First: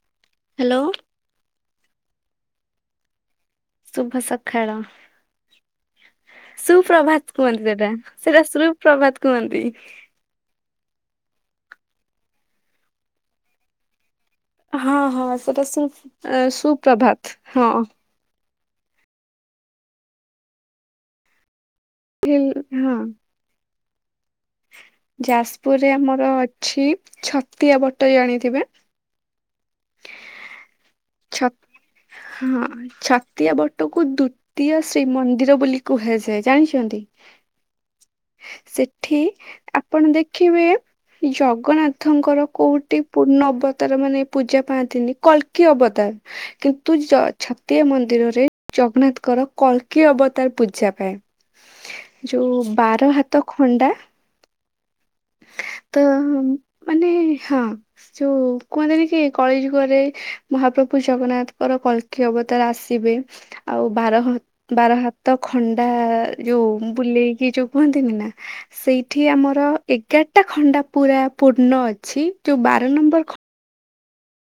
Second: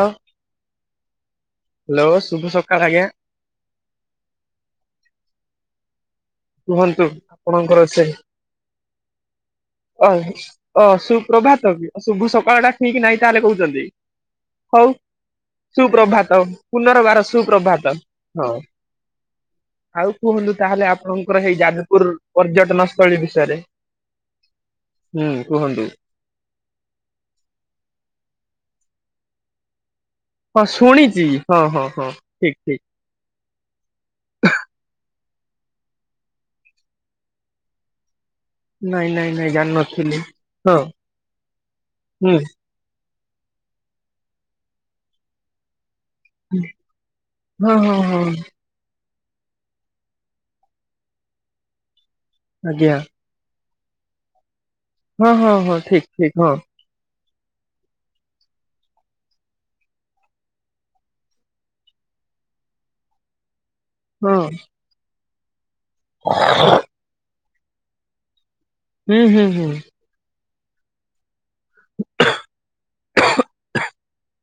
ହଁ। Hello. Hello ଶୁଭ ସକାଳ ଆଜ୍ଞା। ଶୁଭ ସଖାଳ। କୁହନ୍ତୁ ସୁପ୍ରଭାତ କୁହନ୍ତି ଆପଣଙ୍କର ସେଟା ସେ ସେଟା ସୁପ୍ରଭାତ କୁହ ଅ ଅ ସୁପ୍ରଭାତ ବି ଶୁଭ ସକାଳ ଟା ଠିକ୍ ନାଇଁ ତାହେଲେ କହୁଛନ୍ତି। ହଉ ହଁ ହଁ ସେଟା ସୁ ସୁପ୍ରଭାତ ସୁପ୍ରଭାତ ପୁନର୍ବାର ହଁ ସୁପ୍ରଭାତ ହଉ। ଆଉ କୁହନ୍ତୁ ତାହେଲେ ଆପଣଙ୍କର ହେଇ ଯାଜପୁର ହଁ। ପର୍ଯ୍ୟଟନ ସ୍ଥଳୀ ବିଷୟରେ। ହୁଁ କୁହନ୍ତୁ ଯାଜପୁରରେ ଆମର ଅଛି ଛତିଆ ବଟ ଜାଣିଥିବେ। ହଁ ଶୁଣିଚି ହଁ ହଁ ହଁ ଠିକ୍ ଠିକ୍। ତିୟା ବଟକୁ ଦ୍ଵିତୀୟ ଶ୍ରୀମନ୍ଦିର ବୋଲି କୁହାଯାଏ ଜାଣିଛନ୍ତି। ନାଇଁ ସେଠି ନାଇଁ ନାଇଁ ଆପଣ ଜାଣିନଥିଲି। ଦେଖିବେ ହଁ ହୁଁ ଜଗନ୍ନାଥଙ୍କର କୋଉଟି ପୂର୍ଣ୍ଣ ଅବତାର ମାନେ ପୂଜା ପାଆନ୍ତିନି କଲ୍କି ଅବତାର। କିନ୍ତୁ ଜ ହଁ ଛତିଆ ହଁ ହଁ ମନ୍ଦିରରେ ଜଗନ୍ନାଥ୍ ର କଳକି ଅବତାର ପୂଜା ପାଏ ଯୋଉ ଆଜ୍ଞା ବାର ହାତ ଖ ହଣ୍ଡା। ହଁ ହଁ ହଁ ତ ଠିକ ଠିକ ହଁ। ମାନେ ହଁ ଯୋଉ କୁହନ୍ତିନି କି କଳିଯୁଗରେ ମହାପ୍ରଭୁ ଜଗନ୍ନାଥଙ୍କର କଳ୍କୀ ଅବ ତାର ଆସିବେ। ଆଉ ବାର ହଁ ବାର ହାତ ଖଣ୍ଡା ଯୋଉ ବୁଲେଇକି ଯୋଉ କୁହନ୍ତିନି ନା ହୁଁ ସେଇଠି ହୁଁ ହୁଁ ଆମର ଗେଟା ଖଣ୍ଡା ପୁରା ପୂର୍ଣ୍ଣ ଅଛି ଯୋଉ ବାର ନମ୍ବର ଖ [unintelligible]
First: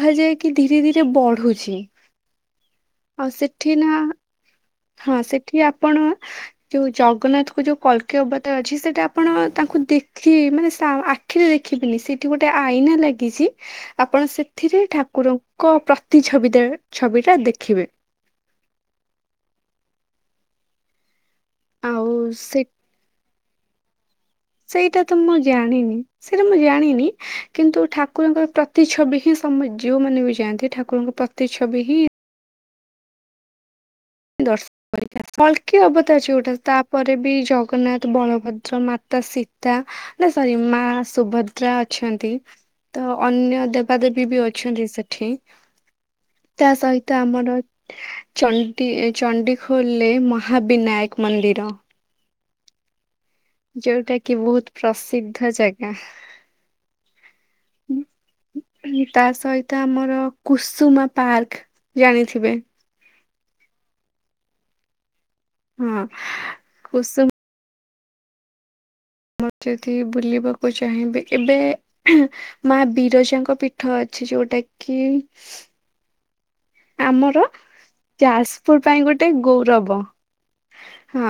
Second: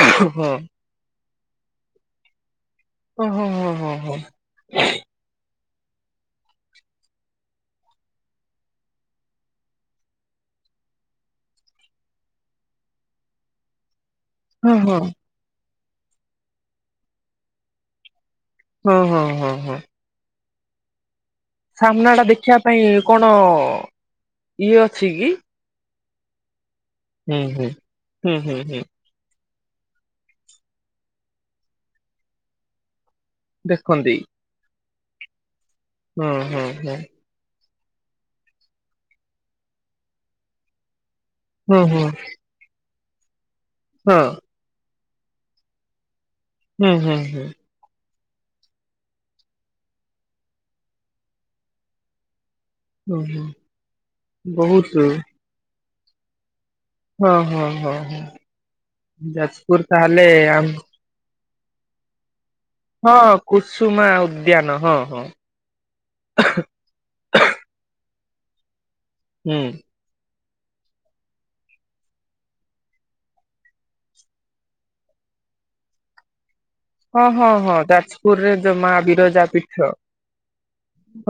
କୁହାଯାଏ ହଁ କି ଧୀରେ ଧୀରେ ବଢୁଛି। ହଁ ଆଉ ହଁ ସେଠି ହଁ ହଁ ନା ହଁ ସେ ଠି ଆପଣ ଯୋଉ ଜଗନ୍ନାଥ କୁ ଯୋଉ କଳ୍କୀ ଅବତାର ଅଛି ସେଟା ଆପଣ ତାଙ୍କୁ ଦେଖି ଏମାନେ ଶା ଆଖିରେ ଦେଖିଥିଲି ସେଠି ଗୋଟେ ଆଇନା ଲାଗିଚି ଆପଣ ହଁ ଏଥିରେ ହଁ। ଠାକୁରଙ୍କ ପ୍ରତି ଛବି ଟା ଛବି ଟା ଦେଖିବେ। ହଁ ହଁ ହଁ ହଁ। ଆଉ ସାମ୍ନା ଟା ଦେଖିବା ସେ ପାଇଁ କଣ ଇଏ ସେଇଟା ଅଛି ତ କି? ମୁଁ ଜାଣିନି ସେଇଟା ମୁଁ ଜାଣି ନି ହୁଁ ହୁଁ କିନ୍ତୁ ହୁଁ ଠାକୁରଙ୍କର ହୁଁ ହୁଁ ପ୍ରତି ଛବି ହିଁ ତମେ ଯଉ ମାନେ ବି ଯାଆନ୍ତି ଠାକୁରଙ୍କ ପ୍ରତି ଛବି ହିଁ। ଦେଖନ୍ତି। ଦର୍ଶନ କଳ୍କୀ ଅବତାର ହୁଁ ଯୋଉଟା ହୁଁ ହୁଁ ତାପରେ ବି ଜ ଗନ୍ନାଥ ବଳଭଦ୍ର ମାତା ସୀତା ନା ସରି ମା ସୁଭଦ୍ରା ହୁଁ ହୁଁ ହଁ। ଅଛନ୍ତି ତ ଅନ୍ୟ ଦେବାଦେବୀ ବି ଅଛନ୍ତି ସେ ଠି ତା ହୁଁ ହୁଁ ସହିତ ହୁଁ ଆମର ଚ ଟି ଏଇ ଚଣ୍ଡିଖୋଲରେ ମହାବିନାୟକ ମନ୍ଦିର। ହୁଁ ହୁଁ ଯୋଉଟା କି ବହୁତ ପ୍ରସିଦ୍ଧ ଜାଗା। ହଁ ହଁ ହଁ ହଁ ତା ଯାଜପୁର ସହିତ ଆମର ତାହେଲେ ଆମ କୁସୁମା ପାର୍କ। ଜାଣିଥିବେ। ହଁ କୁସୁମା ଉଦ୍ୟାନ ହଁ ହଁ। ହଁ କସୁମ ହୁଁ। [unintelligible] ବୁଲିବ କୁ ଚାହିଁବେ ଏବେ ହେଁ ମା ବିରଜାଙ୍କ ପୀଠ ଅଛି ଯୋଉଟା କି ହଁ ଆମର ହଁ ହଁ ଯାଜପୁରରେ ଜ ଯାଜପୁର ମାଆ ପାଇଁ ଗୋଟେ ବିରଜା ପୀଠ। ଗୌରବ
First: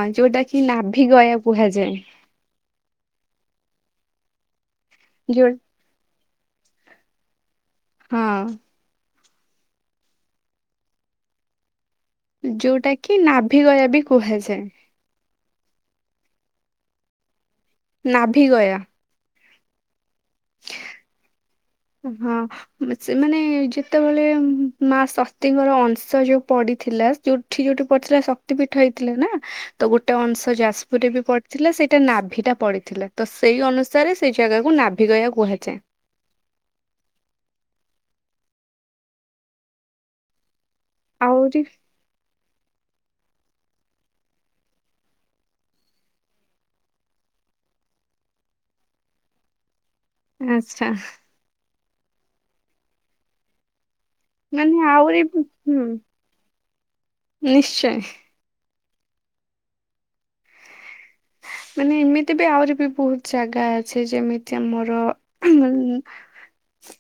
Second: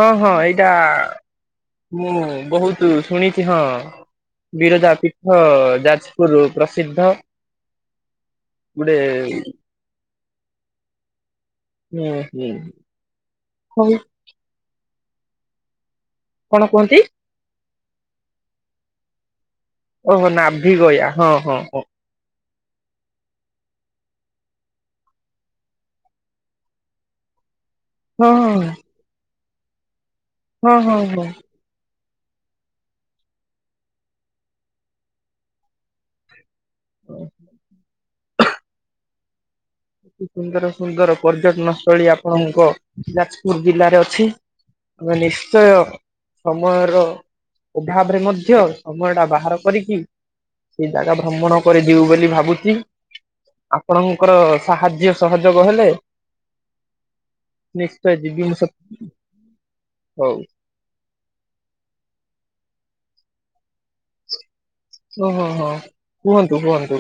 ହଁ ହଁ ଯୋଉଟା କି ଏଇଟା ନାଭି ଗୟା କୁହାଯାଏ ମୁଁ ବହୁତ ଶୁଣିଛି ହଁ। ବିରଜା ପୀଠ ଯୋଉ ଯାଜପୁରରୁ ପ୍ରସିଦ୍ଧ। ହଁ ଗୁଟେ ହୁଁ ହୁଁ ଯୋଉଟା କି ନାଭିଗୟା ହଉ ବି କୁହାଯାଏ। କଣ କୁହନ୍ତି? ନାଭିଗୟା। ଓହୋ ନାଭି ଗୟା ହଁ ହଁ। ହଁ ହଁ। ସେମାନେ ଯେତେବେଳେ ମା ସତୀଙ୍କର ଅଂଶ ଯୋଉ ପଡିଥିଲା ଯୋଉ ଯୋଠି ଯୋଉଠି ପଡିଥିଲା ହଁ ଶକ୍ତି ପୀଠ ହେଇଥିଲା ନା ତ ଗୋଟେ ଅଂଶ ହଁ ହଁ ଯାଜପୁରରେ ବି ହଁ। ପଡିଥିଲା ସେ ନାଭିଟା ପଡିଥିଲା ତ ସେଇ ଅନୁସାରେ ସେଇ ଜାଗାକୁ ନାଭି ଗୟା କୁହାଯାଏ। ଓହୋ। ଏତେ ସୁନ୍ଦର ସୁନ୍ଦର ଆହୁରି ପର୍ଯ୍ୟଟନ ସ୍ଥଳୀ ଆପଣଙ୍କ ଯାଜପୁର ଜିଲ୍ଲାରେ ଅଛି। ଆମେ ନିଶ୍ଚୟ ସମୟର ଅଭାବରେ ମଧ୍ୟ ସମୟ ଟା ବାହାର କରିକି ସେଇ ଆଚ୍ଛା ଜାଗା ଭ୍ରମଣ କରି ଯିବୁ ବୋଲି ଭାବୁଛି ଅପଣଙ୍କର ମାନେ ସାହାଯ୍ୟ ଆହୁରି ହୁଁ ସହଯୋଗ ହେଲେ ନିଶ୍ଚୟ ଯିବି ମୁଁ ସତ। ହୋଉ। ମାନେ ଏମିତି ବି ଆହୁରି ବି ବହୁତ ଜାଗା ଅଛି। ଯେମିତି ଚି ଆମର ଓ ହଁ ର ଉଁ ହଁ। କୁହନ୍ତୁ କୁହନ୍ତୁ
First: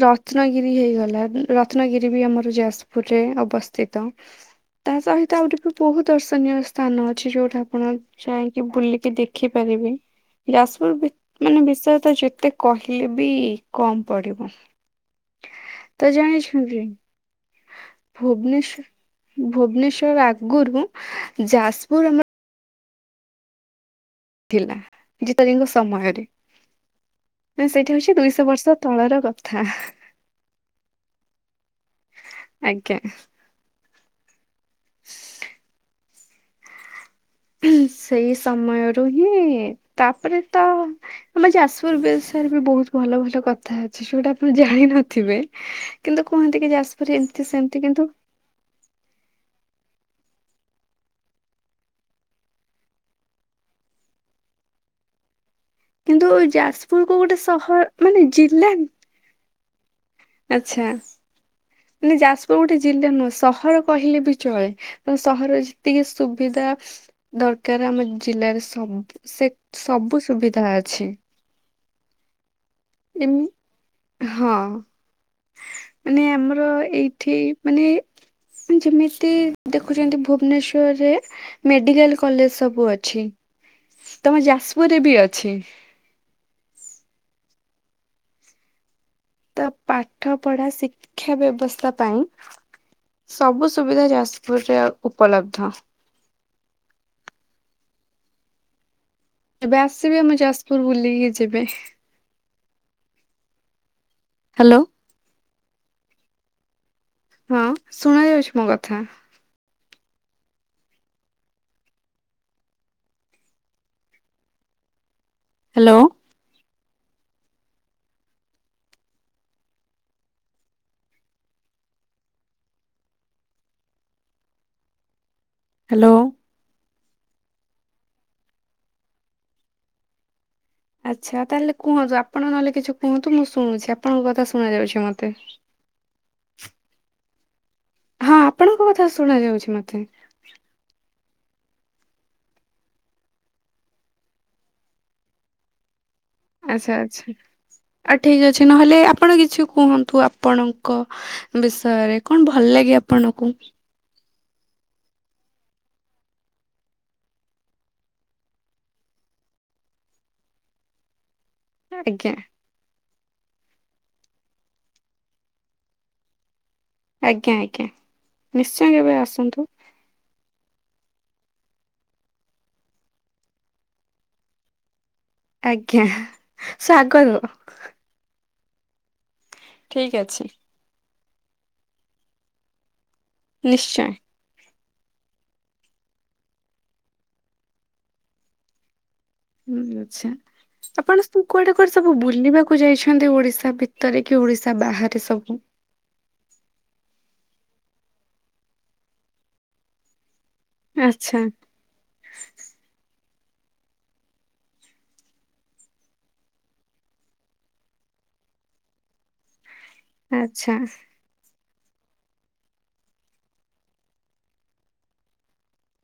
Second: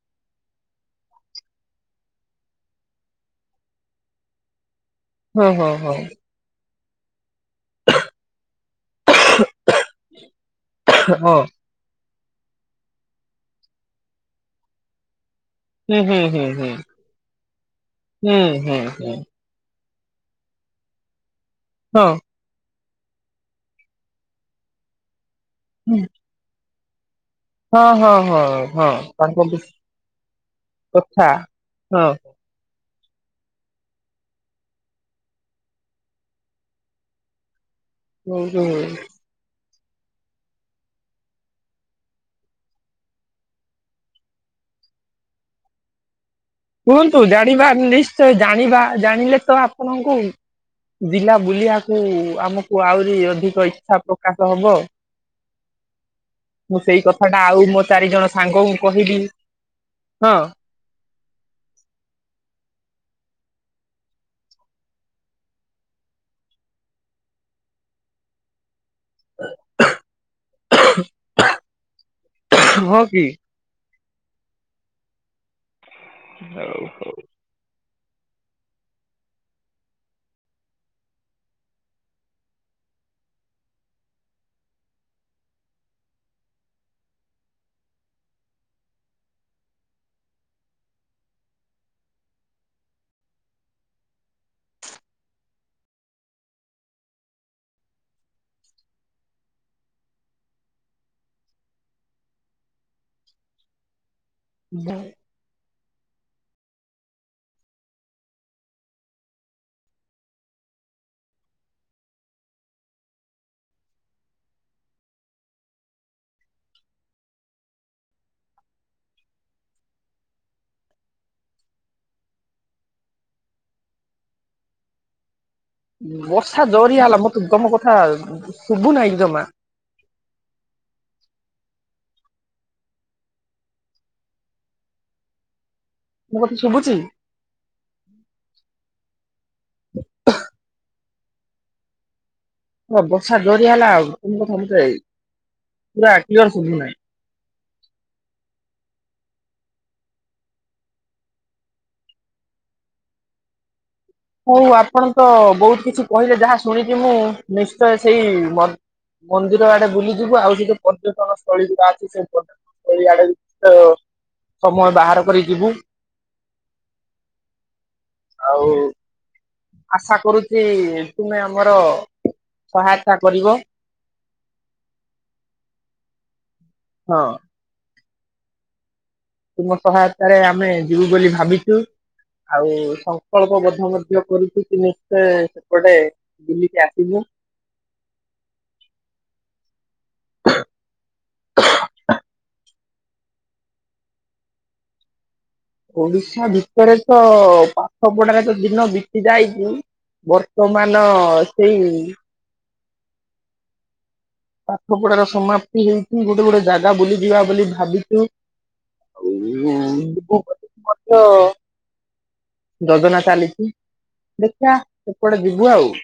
ର ରତ୍ନଗିରି ହେଇଗଲା ରତ୍ନଗିରି ବି ଆମର ଯାଜପୁରରେ ଅବସ୍ଥିତ। ତା ସହିତ ହଁ ଆଉଠି ହଁ ବି ହଁ ବହୁତ ଦର୍ଶନୀୟ ସ୍ଥାନ ଅଛି। ଯୋଉଠା ଆପଣ ଯାଇ ବୁଲିକି ଦେଖି ପାରିବେ ଯାଜପୁର ବି ହଁ ମାନେ ବିଷୟ। ତ ଯେତେ କହିଲେ ବି କମ୍ ପଡିବ। ହୁଁ ତ ହୁଁ ହୁଁ ହୁଁ ଜାଣିଛନ୍ତି ହୁଁ ହୁଁ ଭୁବନେଶ ହୁଁ ଭୁବନେଶ୍ୱର। ଆଗରୁ ଯାଜପୁର ଆମର ହଁ। ଥିଲା ଜିଯାଜିଙ୍କ ସମୟରେ। ମାନେ ହଁ ସେଇଟା ହଁ ହଉଛି ହଁ ଦୁଇଶହ ବର୍ଷ ହଁ। ତଳର କଥା କଥା ହଁ। ଆଜ୍ଞା। [inaudible] ସେଇ ହୁଁ, ହୁଁ। ସମୟରୁ ହିଁ ତାପରେ ତ ଆମ ଯାଜପୁର ବିଷୟରେ ବି ବହୁତ ଭଲ ଭଲ କଥା ଅଛି ଯୋଉଟା ଆପଣ ଜାଣି ନଥିବେ କିନ୍ତୁ କୁହନ୍ତି କି ଯାଜପୁରରେ କୁହନ୍ତୁ ଏମିତି ଜାଣିବା ସେମିତି କିନ୍ତୁ ନିଶ୍ଚୟ ଜାଣିବା ଜାଣିଲେ ତ ଆପଣଙ୍କୁ ଜିଲ୍ଲା ବୁଲିବାକୁ ଆମକୁ ଆହୁରି ଅଧିକ ଇଚ୍ଛା ପ୍ରକାଶ ହବ। କିନ୍ତୁ ମୁଁ ସେଇ ଯାଜପୁରକୁ କଥା ଗୋଟେ ଟା ଆଉ ସହର ମୋର ଚାରି ମାନେ ଜଣ ଜିଲ୍ଲା ସାଙ୍ଗଙ୍କୁ କହିବି। ହଁ ଆଚ୍ଛା। ମାନେ ଯାଜପୁର ଗୋଟେ ଜିଲ୍ଲା ନୁହେଁ ସହର କହିଲେ ବି ଚଳେ ତ ସହରରେ ଯେତିକି ସୁବିଧା। ଦରକାର ଆମ ଜିଲ୍ଲାରେ ସବୁ ସେ ସବୁ ସୁବିଧା ଅଛି। ହଁ କି? ଏମ ହଁ ମାନେ ଆମର ଏଇଠି ମାନେ ଯେମିତି ଦେଖୁଛନ୍ତି ଭୁବନେଶ୍ଵରରେ ମେଡିକାଲ କଲେଜ ସବୁ ଅଛି। ତମ ଯାଜପୁରରେ ବି ଅଛି। ତା ପାଠ ପଢା ଶିକ୍ଷା ବ୍ୟବସ୍ଥା ପାଇଁ ସବୁ ସୁବିଧା ଯାଜପୁରରେ ଉପଲବ୍ଧ। କେବେ ଆସିବେ ଆମ ଯାଜପୁର ବୁଲିକି ଯିବେ? ହ୍ୟାଲୋ। ବାଏ। ହଁ ଶୁଣ ଯାଉଛି ମୋ କଥା? ହ୍ୟାଲୋ? ହ୍ୟାଲୋ। ବର୍ଷା ଯୋରିଆ ହେଲା,, ତମ କ ତମ କଥା ଶୁଭୁ ନାହିଁ ଜମା,, ଆଚ୍ଛା ତାହେଲେ କୁହନ୍ତୁ ଆପଣଙ୍କ ନହେଲେ କିଛି କୁହନ୍ତୁ ମୁଁ ଶୁଣୁଛି ଆପଣଙ୍କ କଥା ଶୁଣା ଯାଉଛି ମତେ ମୋ କଥା ଶୁଭୁଛି ହଁ ଆପଣଙ୍କ କଥା ଶୁଣା ଯାଉଛି ମତେ ହ ବର୍ଷା ଜୋରିଆ ହେଲା ଆଉ ତମ କଥା ମତେ ପୁରା କ୍ଳିଅର ଆଚ୍ଛା ଶୁଭୁନାହିଁ ଆଚ୍ଛା। ଆ ଠିକ ଅଛି ନହେଲେ ଆପଣ କିଛି କୁହନ୍ତୁ ଆପଣଙ୍କ ବିଷୟରେ କଣ ଭଲ ଭଲ ଲାଗେ ଆପଣଙ୍କୁ ହଉ ଆପଣ ତ ବହୁତ କିଛି କହିଲେ ଯାହା ଶୁଣିଛିି ମୁଁ ନିଶ୍ଚୟ ସେଇ ମନ୍ଦିର ଆଡେ ବୁଲିଯିବୁ ଆଉ ସେ ଜୋଉ ପର୍ଯ୍ୟଟନ ସ୍ଥଳୀ ଯୋଉା ଅଛି ସେ ଆଜ୍ଞା ପର୍ଯ୍ୟଟନ ସ୍ଥଳୀ ଆଡେ ଜିଵୁ ତ ସମୟ ବାହାର କରି ଯିବୁ ଆଜ୍ଞା ଆଜ୍ଞା ଆଉ ନିଶ୍ଚୟ କେବେ ଆସ ଆଶା କରୁଛି ତୁମେ ଆମର ସହାୟତା କରିବ ଆଜ୍ଞା ହଁ ସାଗରୁ ତୁମ ସହାୟତାରେ ଅଛି ଆମେ ଯିବୁ ବୋଲି ଭାବିଛୁ ଆଉ ପ୍ରକଳ୍ପ ବଦ୍ଧ ନିଶ୍ଚୟ। ମଧ୍ୟ କରୁଛୁ ତୁମେ ସେପଟେ ବୁଲିକି ଆସିବୁ ହୁଁ ଆଛା ଆପଣ ସବୁ କୁଆଡେ କୁଆଡେ ସବୁ ବୁଲିବାକୁ ଯାଇଛନ୍ତି ଓଡିଶା ତା ଭିତରେ କି ଓଡ଼ିଶା ବାହାରେ ସବୁ ଓଡିଶା ଭିତରେ ତ ପାଠ ପଢାାରେ ତ ଦିନ ବିତି ଯାଇଛି ବର୍ତ୍ତମାନ ଆଚ୍ଛା ସେଇ ପାଠପଢାର ସମାପ୍ତି ହେଇଛି ଗୋଟେ ଗୋଟେ ଜାଗା ବୁଲିଯିବା ବୋଲି ଭାବିଛୁ ଏଇ ଜିବୁବୋଲି ଆଚ୍ଛା ମଧ୍ୟ ଯୋଜନା ଚାଲିଛି ଦେଖିଆ ସେପଟେ ଯିବୁ ଆଉ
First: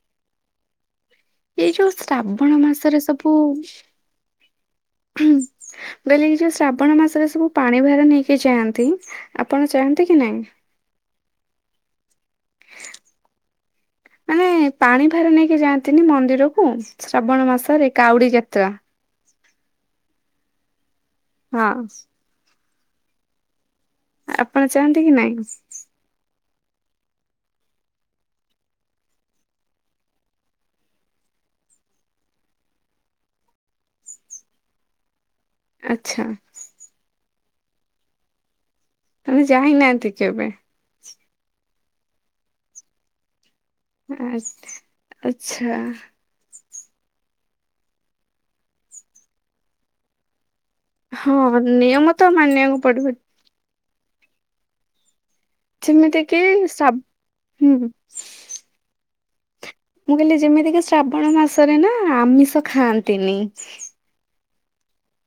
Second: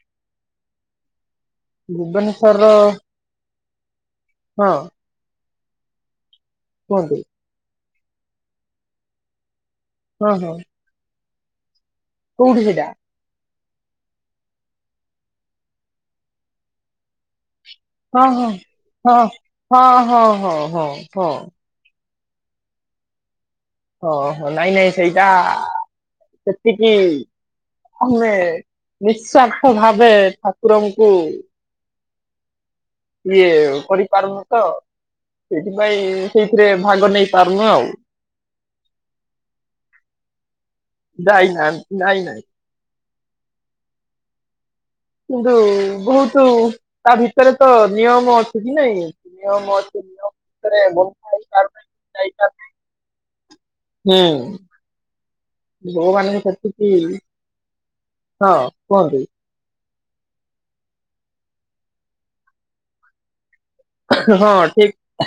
ଏଇ ଯୋଉ ଶ୍ରାବଣ ଭୁବନେଶ୍ଵରର ମାସରେ ସବୁ ହଁ ବୋଇଲେ ଯୋଉ ଶ୍ରାବଣ କୁହନ୍ତୁ ମାସରେ ସବୁ ପାଣି ଭାର ନେଇକି ଯାଆନ୍ତି ଆପଣ ଚାହାନ୍ତି କି ନାହିଁ କଉଠି ସେଟା ମାନେ ପାଣି ଭାର ନେଇକି ଯାଆନ୍ତିନି ମନ୍ଦିରକୁ ଶ୍ରାବଣ ମାସରେ ହଁ କାଉଡି ହଁ ଯାତ୍ରା। ହଁ ହଁ ହଁ ହଁ ହଁ ହଁ ହଁ ହଁ ଆପଣ ନାଇଁ ନାଇଁ ଚାହାନ୍ତି କି ସେଇଟା ସେତିକି ଆମେ ନିସ୍ଵାର୍ଥ ଭାବେ ଠାକୁରଙ୍କୁ ଇଏ କରିପାରୁନୁ ତ ସେଇଥିପାଇଁ ଆଚ୍ଛା ସେଇଥିରେ ଭାଗ ନେଇ ପାରୁନୁ ଆଉ ମାନେ ଯାଇନାହାନ୍ତି କେବେ ଯାଇନାଇ ନାଇଁ ନାଇଁ ଆଛା କିନ୍ତୁ ବହୁତ ତା ଭିତରେ ତ ନିୟମ ଅଛି କି ନାଇଁ ନିୟମ ଅଛି ଭିତରେ ବନ୍ଧା ହଁ ହେଇପାରୁନାହିଁ, ନିୟମ ତ ମାନିବାକୁ ପଡିବ ହୁଁ ଯେମିତି କିି ଭଗବାନଙ୍କ ସା ସେତି ହୁଁ ହଁ କୁହନ୍ତୁ ମୁଁ କହିଲି ଯେମିତି କି ଶ୍ରାବଣ ମାସରେ ନା ଆମିଷ ଖାଆନ୍ତିନି ହଁ ଠିକ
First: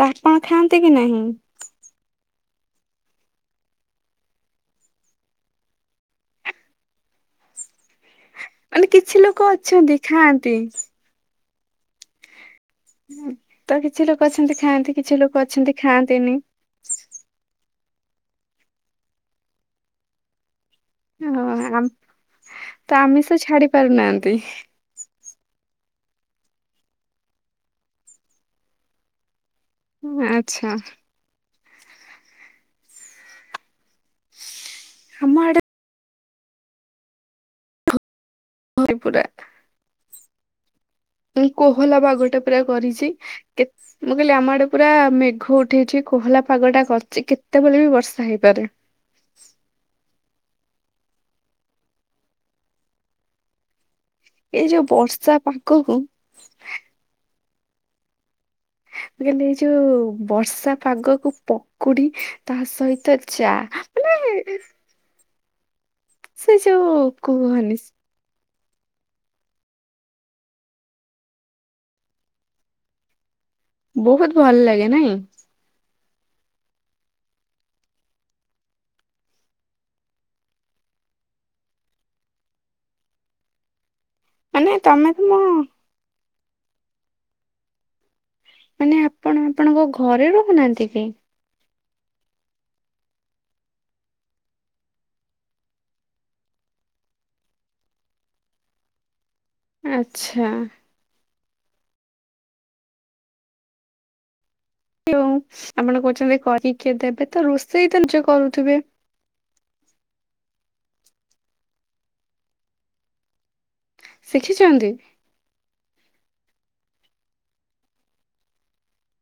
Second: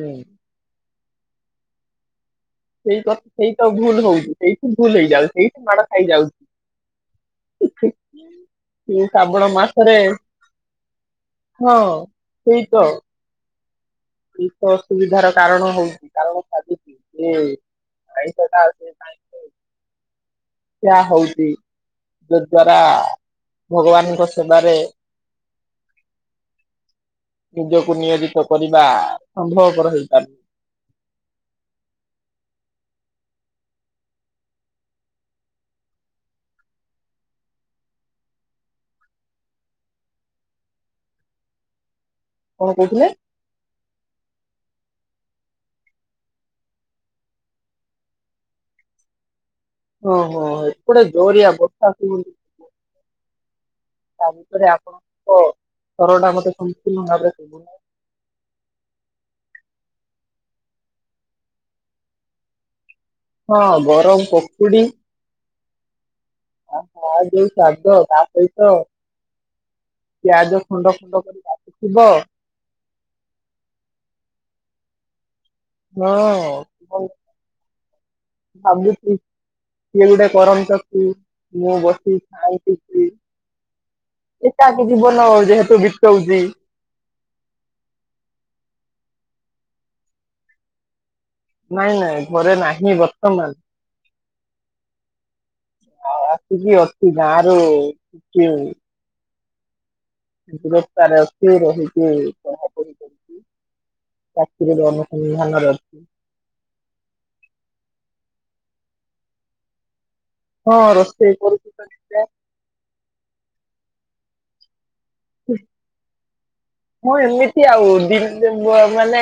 ତ ଆପଣ ଖାଆନ୍ତି କି ନାହିଁ ସେଇକଥା ସେଇତ ଭୁଲ ହଉଚି ସେଇଠି ଭୁଲ ହେଇଯାଉଛି ସେଇଠି ମାଡ ଖାଇଯାଉଛି ମାନେ କିଛି ଲୋକ ଶ୍ରାବଣ ଅଛନ୍ତି ମାସରେ ଖାଆନ୍ତି ହଁ ସେଇ ତ। ତ କିଛି ଲୋକ ସେଇ ଅଛନ୍ତି ତ ଖାଆନ୍ତି କିଛି ଅସୁବିଧାର ଲୋକ କାରଣ ଅଛନ୍ତି ଖାଆନ୍ତିନି। ହଉ-କାରଣ ସାଜୁଚି ଯେ। ଆଁଇଷଟା [unintelligible] ହଁ ଯଦ୍ଵାରା ତ ଆମିଷ ଛାଡି ଭଗବାନଙ୍କ ପାରୁନାହାନ୍ତି। ସେବାରେ ନିଜକୁ ନିୟୋଜିତ କରିବା। ସମ୍ଭବ ପର ହେଇପାରେ। ଆଚ୍ଛା ଆମଆଡ଼େ ଭରିପୁରା। ମୁଁ କୋହଲା ପାଗଟେ ପୁରା କଣ କରିଛି କହୁଥିଲେ? କେ- ମୁଁ କହିଲି ଆମ ଆଡେ ପୁରା ମେଘ ଉଠେଇଛି କୋହଲା ପାଗଟା କରିଛି କେତେବେଳେ ବି ବର୍ଷା ହେଇପାରେ। [inaudible] ଓ ହୋ ଏପଡେ ଜୋରିଆ ବର୍ଷା ଯୋଉ ତା ଏଇ ଭିତରେ ଯୋଉ ବର୍ଷା ଆପଣଙ୍କ ପାଗକୁ ମୁଁ ସ୍ତର ଟା ମତେ ସଂପୂର୍ଣ୍ଣ ଭାବରେ କିବନହିଁ। ମୂର୍ କହିଲେ ଏଇ ଯୋଉ ବର୍ଷା ପାଗକୁ ପକୁଡି ତା ସହିତ ତ ଚା ହଁ ଗରମ ମାନେ ପକୁଡି ସେ [unintelligible] ତା ଯୋଉ କୁହନି ସହିତ ପିଆଜ ଖୁଣ୍ଡ ଖୁଣ୍ଡ କରି କାଟି ଥିବ। ବହୁତ ଭଲ ଲାଗେ ନାଇଁ? ହଁ ଅଛନ୍ତି ଭାବୁଚି ସିଏ ଗୋଟେ କରମଚୁ ମୁଁ ବସି ସାଇ ମାନେ ଏକାକୀ ତମେ ଜୀବନ ତମ ଯେହେତୁ ବିତଉଛି। ମାନେ ଆପଣ ଆପଣଙ୍କ ଘରେ ରହୁନାହାନ୍ତି କି? ନାଇଁ ନାଇଁ ଘରେ ନାହିଁ ବର୍ତ୍ତମାନ। ଆଉ ଆସିକି ଅଛି ଗାଁ ରୁ ଶିଖିନି। ଆଚ୍ଛା ଦୂରତା ରେ ଅଛି ରହିକି ପଢାପଢି କରୁଛି ତମ ଆପଣ କହୁଛନ୍ତି କରିକି କିଏ ଦେବେ ତ ରୋଷେଇ ତ ନିଜ କରୁଥିବେ। ହଁ ରୋଷେଇ କରୁଛି ତ [inaudible] ଶିଖିଛନ୍ତି? ମୁଁ ଏମିତି ଆଉ ଦି ନ ମାନେ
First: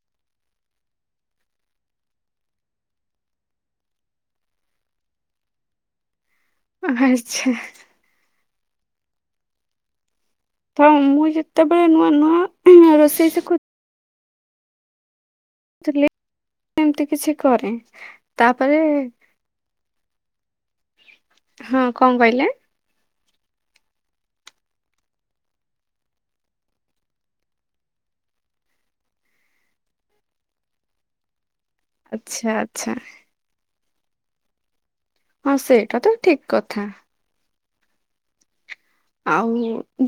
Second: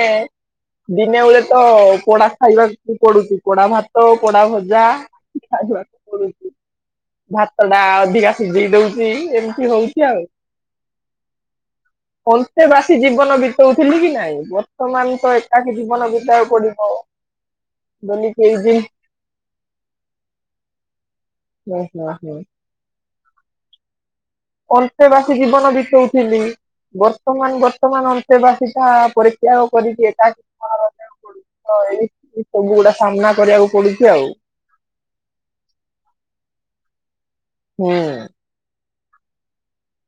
ଦିନେ ବେଳେ ତ ପୋଡା ଖାଇବାକୁ ପଡୁଛି ପୋଡ଼ା ଭାତ ପୋଡ଼ା ଭଜା। ପଡୁଛି ଆଚ୍ଛା। ଭାତ ଟା ଅଧିକା ସିଝେଇ ଦଉଛି ଏମିତି ହଉଛି ଆଉ। ତ ମୁଁ ଯେତେ ଅନ୍ତେ ବାସି ଜୀବନ ବିତଉଥିଲି କି ନାଇଁ ବର୍ତ୍ତମାନ ତ ଏଠ ତାକେ ଶିଖୁଥିଲି ଜୀବନ ବିିତାଇବାକୁ ଏମିତି କିଛି କରେ। ପଡିବ କିଛି ତାପରେ ଦିନ। ହଁ କଣ ହୁଁ। କହିଲେ? ଅନ୍ତେ ବସି ଜୀବନ ବିତଉଥିଲି। ବର୍ତ୍ତମାନ ବର୍ତ୍ତମାନ ଅନ୍ତେବାସୀ ଟା ପରୀତ୍ୟାଗ କରିଛିଟ କି ରକୁ ପଡୁଛି। ହଁ ଏଇ ଆଚ୍ଛା ସବୁ ଆଚ୍ଛା ଗୁଡା ସାମ୍ନା କରିବାକୁ ପଡୁଛି ଆଉ। ହଁ ସେଇଟା ତ ଠିକ୍ କଥା। ହୁଁ। ଆଉ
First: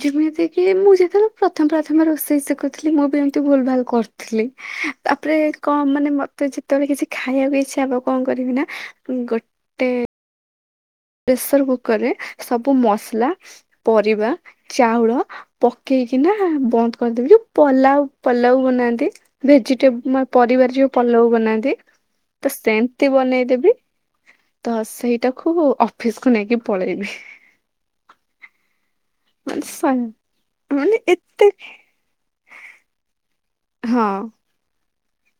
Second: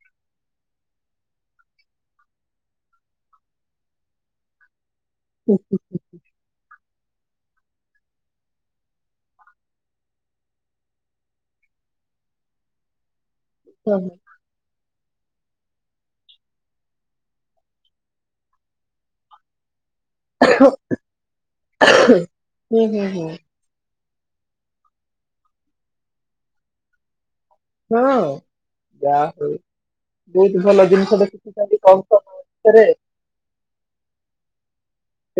ଯେମିତି କିି ମୁଁ ଯେତେବେଳେ ପ୍ରଥମ ପ୍ରଥମେ ରୋଷେଇ ଶିଖୁଥିଲି ମୁଁ ବି ଏମିତି ଭୁଲ ଭାଲ କରୁଥିଲି ତାପରେ କଣ ମାନେ ମତେ ଯେତେବେଳେ କିଛି ଖାଇବାକୁ ଇଚ୍ଛା ହବ କଣ କରିବି ନା ଗୋଟେ ପ୍ରେସର କୁକର ରେ ସବୁ ମସଲା ହୁଁ ପରିବା ଚାଉଳ ପକେଇକିନା ବନ୍ଦ କରିଦେବି ଯଉ ପଲାଉ ପଲାଉ ବନାନ୍ତି ଭେଜିଟେବଲ ମୋ ପରିବାରେ ଯଉ ପଲଉ ବନାନ୍ତି ତ ହୁଁ ସେମିତି ହୁଁ ବନେଇଦେବି ତ ସେଇଟାକୁୁ ଅଫିସକୁୁ ନେଇକି ପଳେଇବି। ହଁ ଯାହା ହଉ ମାନେ ସଇ ବହୁତ ଭଲ ମାନେ ଜିନିଷ ଟେ ଏତେ ଶିଖିଛନ୍ତି ବହୁତ ସେରେ ହଁ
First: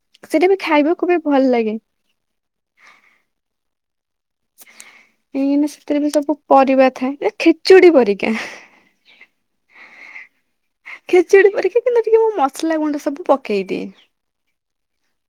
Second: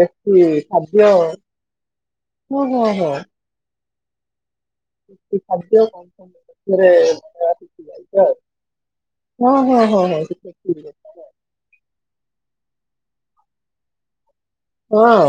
ଦେସି ସେଇଟା ବି ଖାଦ୍ୟ ଖାଇବାକୁ ବି ଭଲ ଲାଗେ। ହ ହଁ ହଁ ଦେଶି କାହିଁକିନା ଖାଦ୍ୟ ସେଥିରେ ବି ସବୁ ପରିବା ଥାଏ ଏ ଖେଚୁଡି ପରିକା [unintelligible] ହଁ ହଁ ହଁ ଖେଚୁଡି ପରିକି କିନ୍ତୁ ଟିକେ ମୁଁ ମସଲା ଗୁଣ୍ଡ ସବୁ ପକେଇଦିଏ ହଁ